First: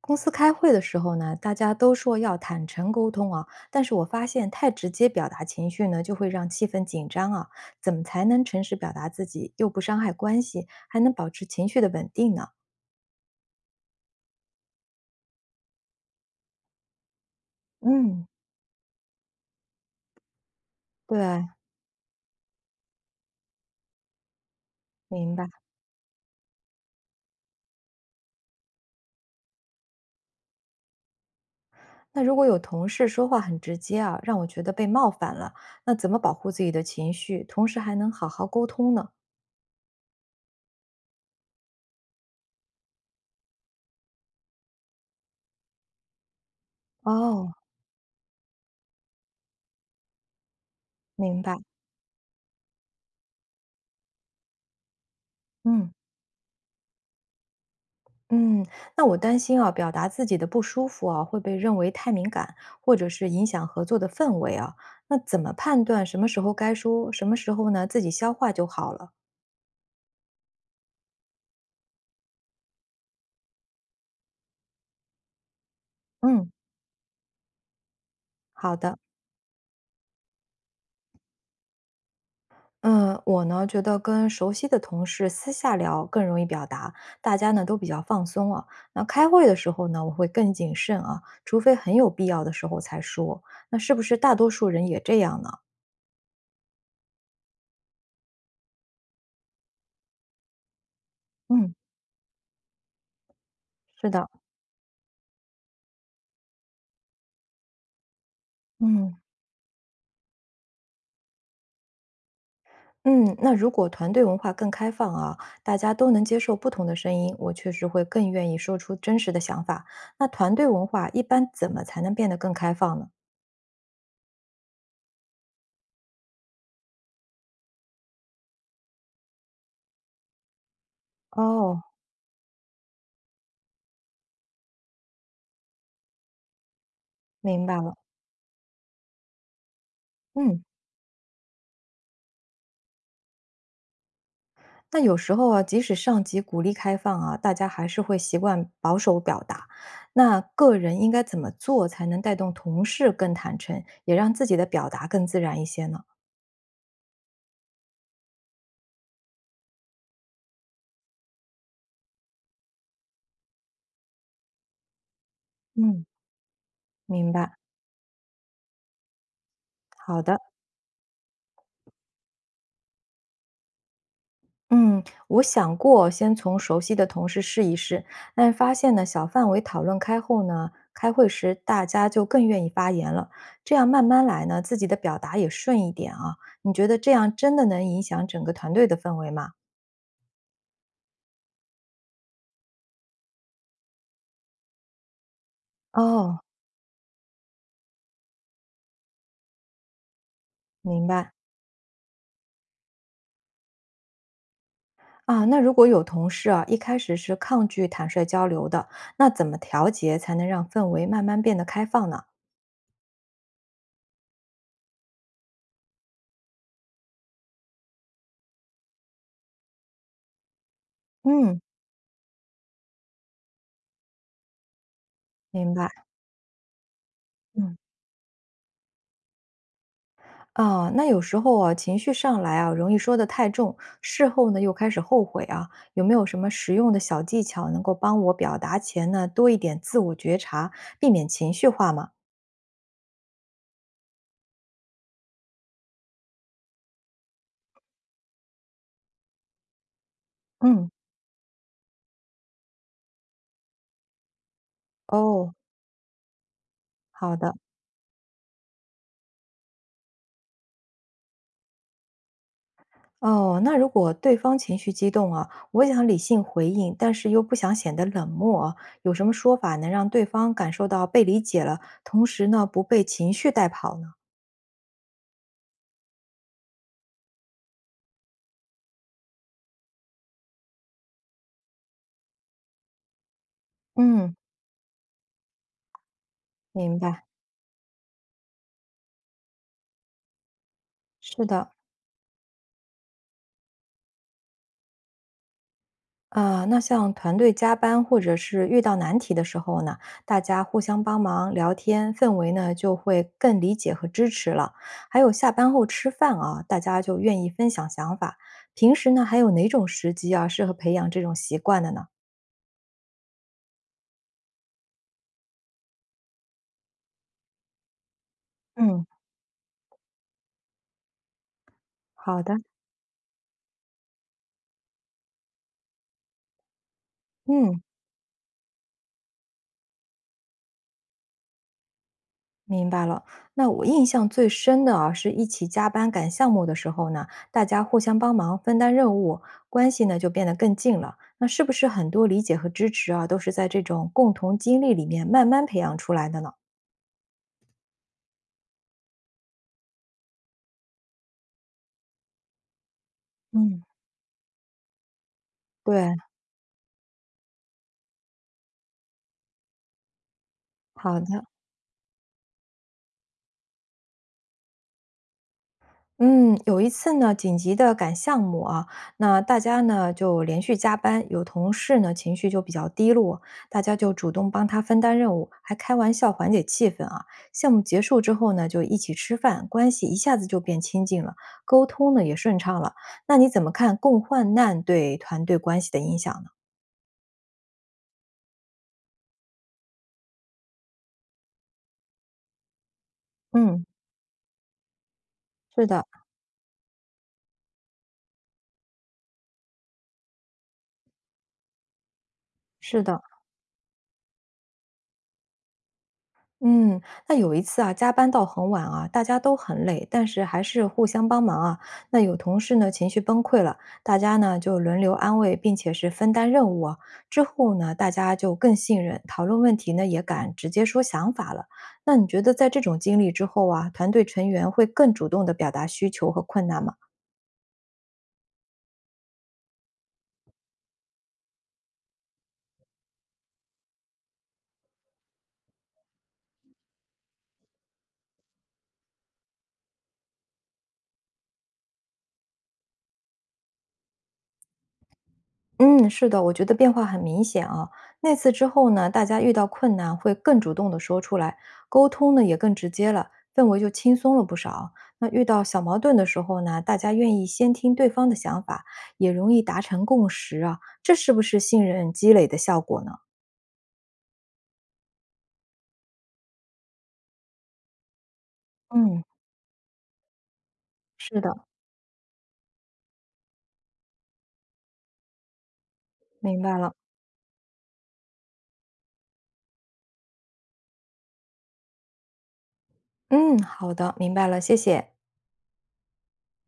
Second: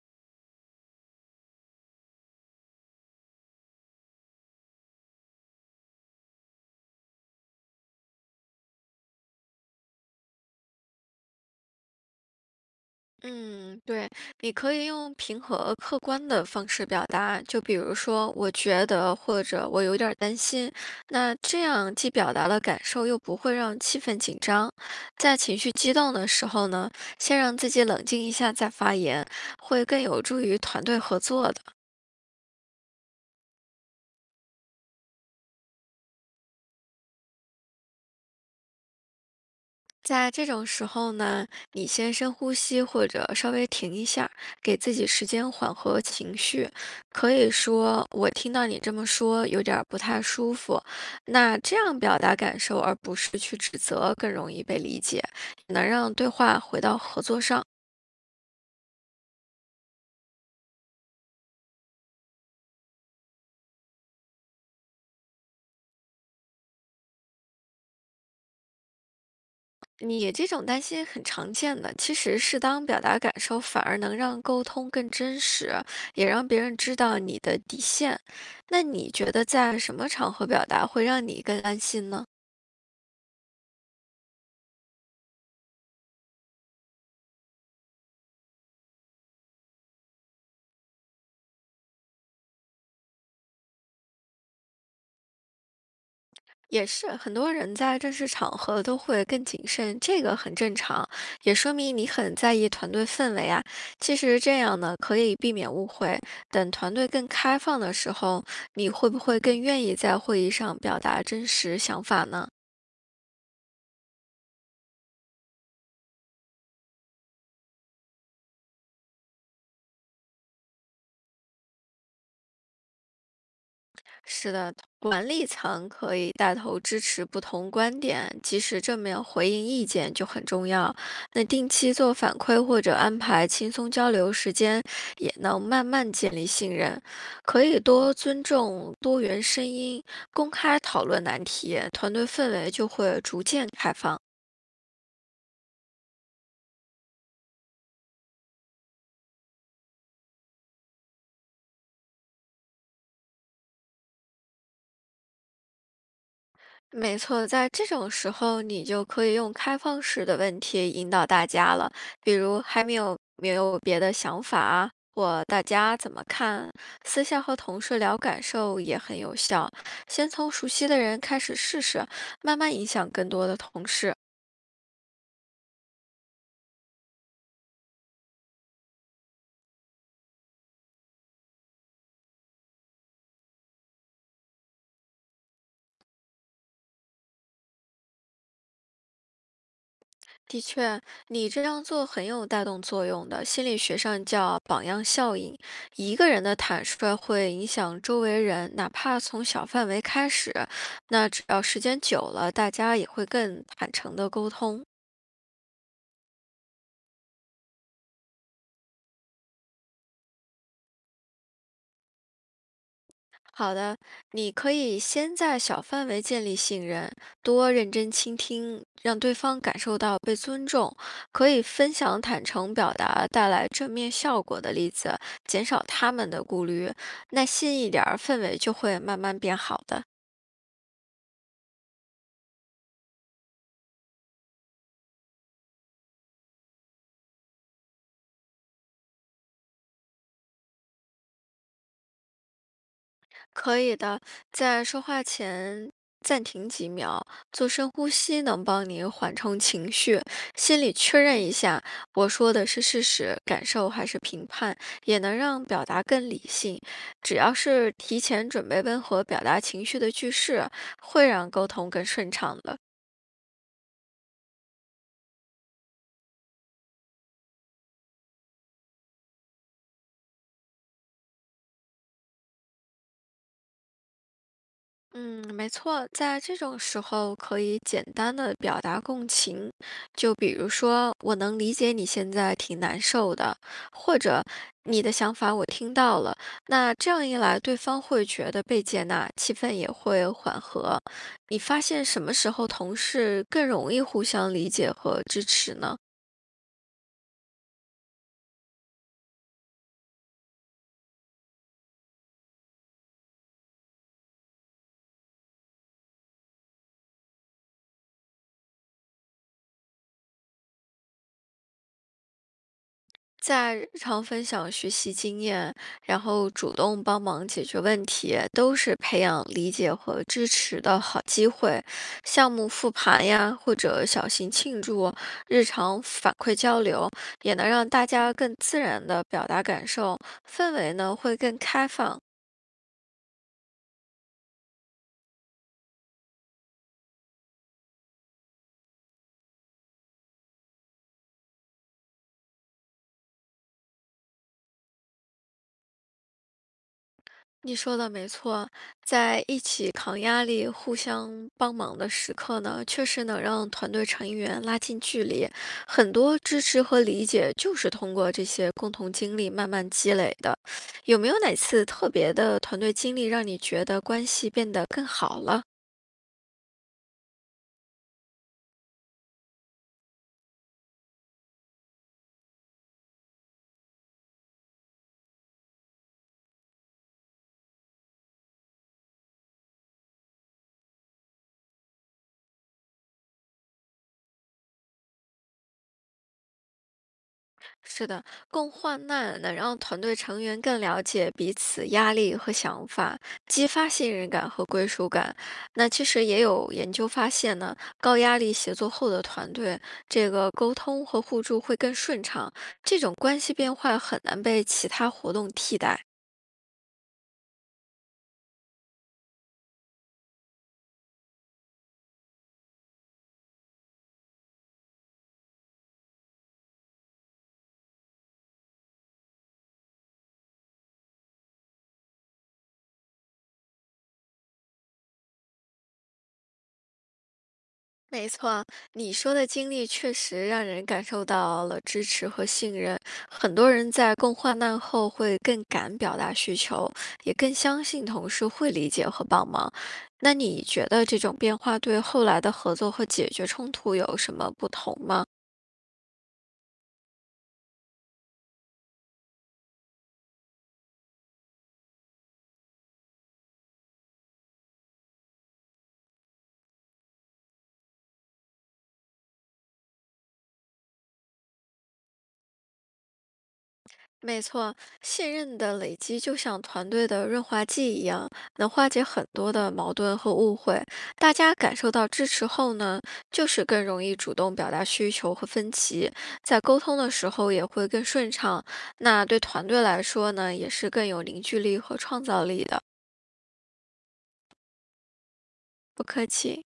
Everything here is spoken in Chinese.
公司开会的时候呢，大家都说要坦诚沟通啊，但是我发现太直接表达情绪呢，就会让气氛紧张啊。怎么才能诚实表达自己，又不伤害关系，还能保持情绪的稳定呢？嗯，对，你可以用平和客观的方式表达，就比如嗯，说我觉得或者我有点儿担心，那对，这样既表达了感受，又不会让气氛紧张。明在白。情绪激动的时候呢，先让自己冷静一下再发言，会更有助于团队合作的。那如果有同事说话很直接啊，让我觉得被冒犯了，那怎么保护自己的情绪，同时还能好好沟通呢？在这种时候呢，你先深呼吸，或者稍微停一下，给自己时间缓和情绪。可哦，以说，我听到你这么说，有点儿不太舒服。明白。那这样表达感受，而不是去指责，更容易被理解，能嗯。让对话回到合作上。嗯，那我担心啊，表达自己的不舒服啊，会被认为太敏感，或者是影响合作的氛围啊。那怎么判断什么时候该说，什么时候呢自己消化就好了？你这种担心很常见的，其实适当表达感受，反而能让沟通更真实，也让嗯，别人知道你的底线。好那的。你觉得在什么场合表达会让你更安心呢？嗯，我呢觉得跟熟悉的同事私下聊更容易表达，大家呢都比较放松啊。那开会的时候呢，我会更谨慎啊，除非很有必要的时候才说。那是不是大多数人也这样呢？也是，很多人在正式场合都会更谨慎，这个很正常，也说嗯，明你很在意团队氛围啊。是其的，实这样呢，可以避免误会。等团队更开放的时候，你会嗯。不会更愿意在会议上表达真实想法呢？嗯，那如果团队文化更开放啊，大家都能接受不同的声音，我确实会更愿意说出真实的想法。那团队文化一般怎么才能变得更开放呢？是的，管理层可以带头支持不同观点，及时正面回应意见就很重要。那定哦，期做反馈或者安排轻松交流时间，也能慢慢建立信任。可明白以了。多尊重多元声音，公嗯，开讨论难题，团队氛围就会逐渐开放。那有时候啊，即使上级鼓励开放啊，大家还是会习惯保守表达。那个人应该怎么做才能带动同事更坦诚，也让自己的表达更自然一些呢？没错，在这种时候，你就可以用开放式的问题引导大家了，比如还没有别的想法啊，或大家嗯，怎么看？私明下白。和同事聊感受也很有效，好先的。从熟悉的人开始试试，慢慢影响更多的同事。嗯，我想过先从熟悉的同事试一试，但发现呢，小范围讨论开后呢，开会时大家就更愿意发言了。这样慢慢来呢，自己的表达也顺一点啊。你觉得这样真的能影响整个团队的氛围吗？的确，你这样做很有带动作用的，心理学上叫榜样效应。一个哦，人的坦率会影响周围人，哪怕从小范围开始，明那白只要时间久了，大家也会更坦诚的沟通。啊。那如果有同事啊，一开始是抗拒坦率交流的，那怎么调节才能让氛围慢慢变得开放呢？好的，你可以先在小范围建立信任，多认真倾听，让对方感受到被尊重。可嗯，以分享坦诚表达带来正面效果的例子，减明少白。他们的顾虑。耐嗯。心一点儿，氛围就会慢慢变好的。啊，那有时候啊，情绪上来啊，容易说的太重，事后呢又开始后悔啊，有没有什么实用的小技巧能够帮我表达前呢多一点自我觉察，避免情绪化吗？可以的，在说话前暂停几秒，做深呼吸，能帮你缓冲情绪。心嗯，里确认一下，我说的是事实、感受还是评判，也能哦，让表达更理性。只好要的，是提前准备温和表达情绪的句式，会让沟通更顺畅的。哦，那如果对方情绪激动啊，我想理性回应，但是又不想显得冷漠啊，有什么说法能让对方感受到被理解了，同时呢不被情绪带跑呢？嗯，没错，在这种时候可以简单的表达共情，就比如说，我能理解你现在挺难受的，或嗯，者你的想法我听到了。那明这白，样一来，对方会觉得被接纳，气氛也会缓和。是你的。发现什么时候同事更容易互相理解和支持呢？啊，那像团队加班或者是遇到难题的时候呢，大家互相帮忙聊天，氛围呢就会更理解和支持了。还有下班后吃饭啊，大家就愿意分享想法。平时呢，还有哪种时机啊适合培养这种习惯的呢？在日常分享学习经验，然后主动帮忙解决问题，都是嗯，培养理解和支持的好机会。好项的，目复盘呀，或者小型庆祝、日常反馈交流，也能嗯。让大家更自然的表达感受，氛围呢会更开放。明白了，那我印象最深的啊，是一起加班赶项目的时候呢，大家互相帮忙分担任务，关系呢就变得更近了。那是不是很多理解和支持啊，都是在这种共同经历里面慢慢培养出来的呢？你说的没错，在一起扛压力、互相帮忙的时刻呢，确实能让嗯，团队成员拉近距离。很对，多支持和理解就是通过这些共同经历慢慢积累的。好有没有的，哪次特别的团队经历让你觉得关系变得更好了？嗯，有一次呢，紧急的赶项目啊，那大家呢就连续加班，有同事呢情绪就比较低落，大家就主动帮他分担任务，还开玩笑缓解气氛啊。项目结束之后呢，就一起吃饭，关系一下子就变亲近了，沟通呢也顺畅了。那你怎么看共患难对团队关系的影响呢？是的，共患难能让团队成员更了解彼此压力和想法，激嗯，发信任感和归属感。是那的，其实也有研究发现呢，高压力协作后的团队，这个沟通和互助会更顺畅，这是种的。关系变化很难被其他活动替代。嗯，那有一次啊，加班到很晚啊，大家都很累，但是还是互相帮忙啊。那有同事呢情绪崩溃了，大家呢就轮流安慰，并且是分担任务啊。之后呢，大家就更信任，讨论问题呢也敢直接说想法了。那你觉得在这种经历之后啊，团队成员会更主动的表达需求和困难吗？没错，你说的经历确实让人感受到了支持和信任。很多人在共患难后会更敢表达需求，也更相信同事会理解和帮忙。那你觉得这种变化对后来的合作和解决冲突有什么不同吗？嗯，是的，我觉得变化很明显啊。那次之后呢，大家遇到困难会更主动的说出来，沟通呢也更直接了，氛围就轻松了不少。那遇到小矛盾的时候呢，大家愿意先听对方的想法，也容易达成共识啊。这是不是信任积累的效果呢？没错，信任的累积就像团队的润滑剂一样，能化解嗯，很多的矛盾和误会。大是的，家感受到支持后呢，就是更容易主动表达需求和分歧，明在白沟了。通的时候也会更顺畅。那对团队来说呢，也是更有凝聚力和创造力的。嗯，好的，明白了，谢谢。不客气。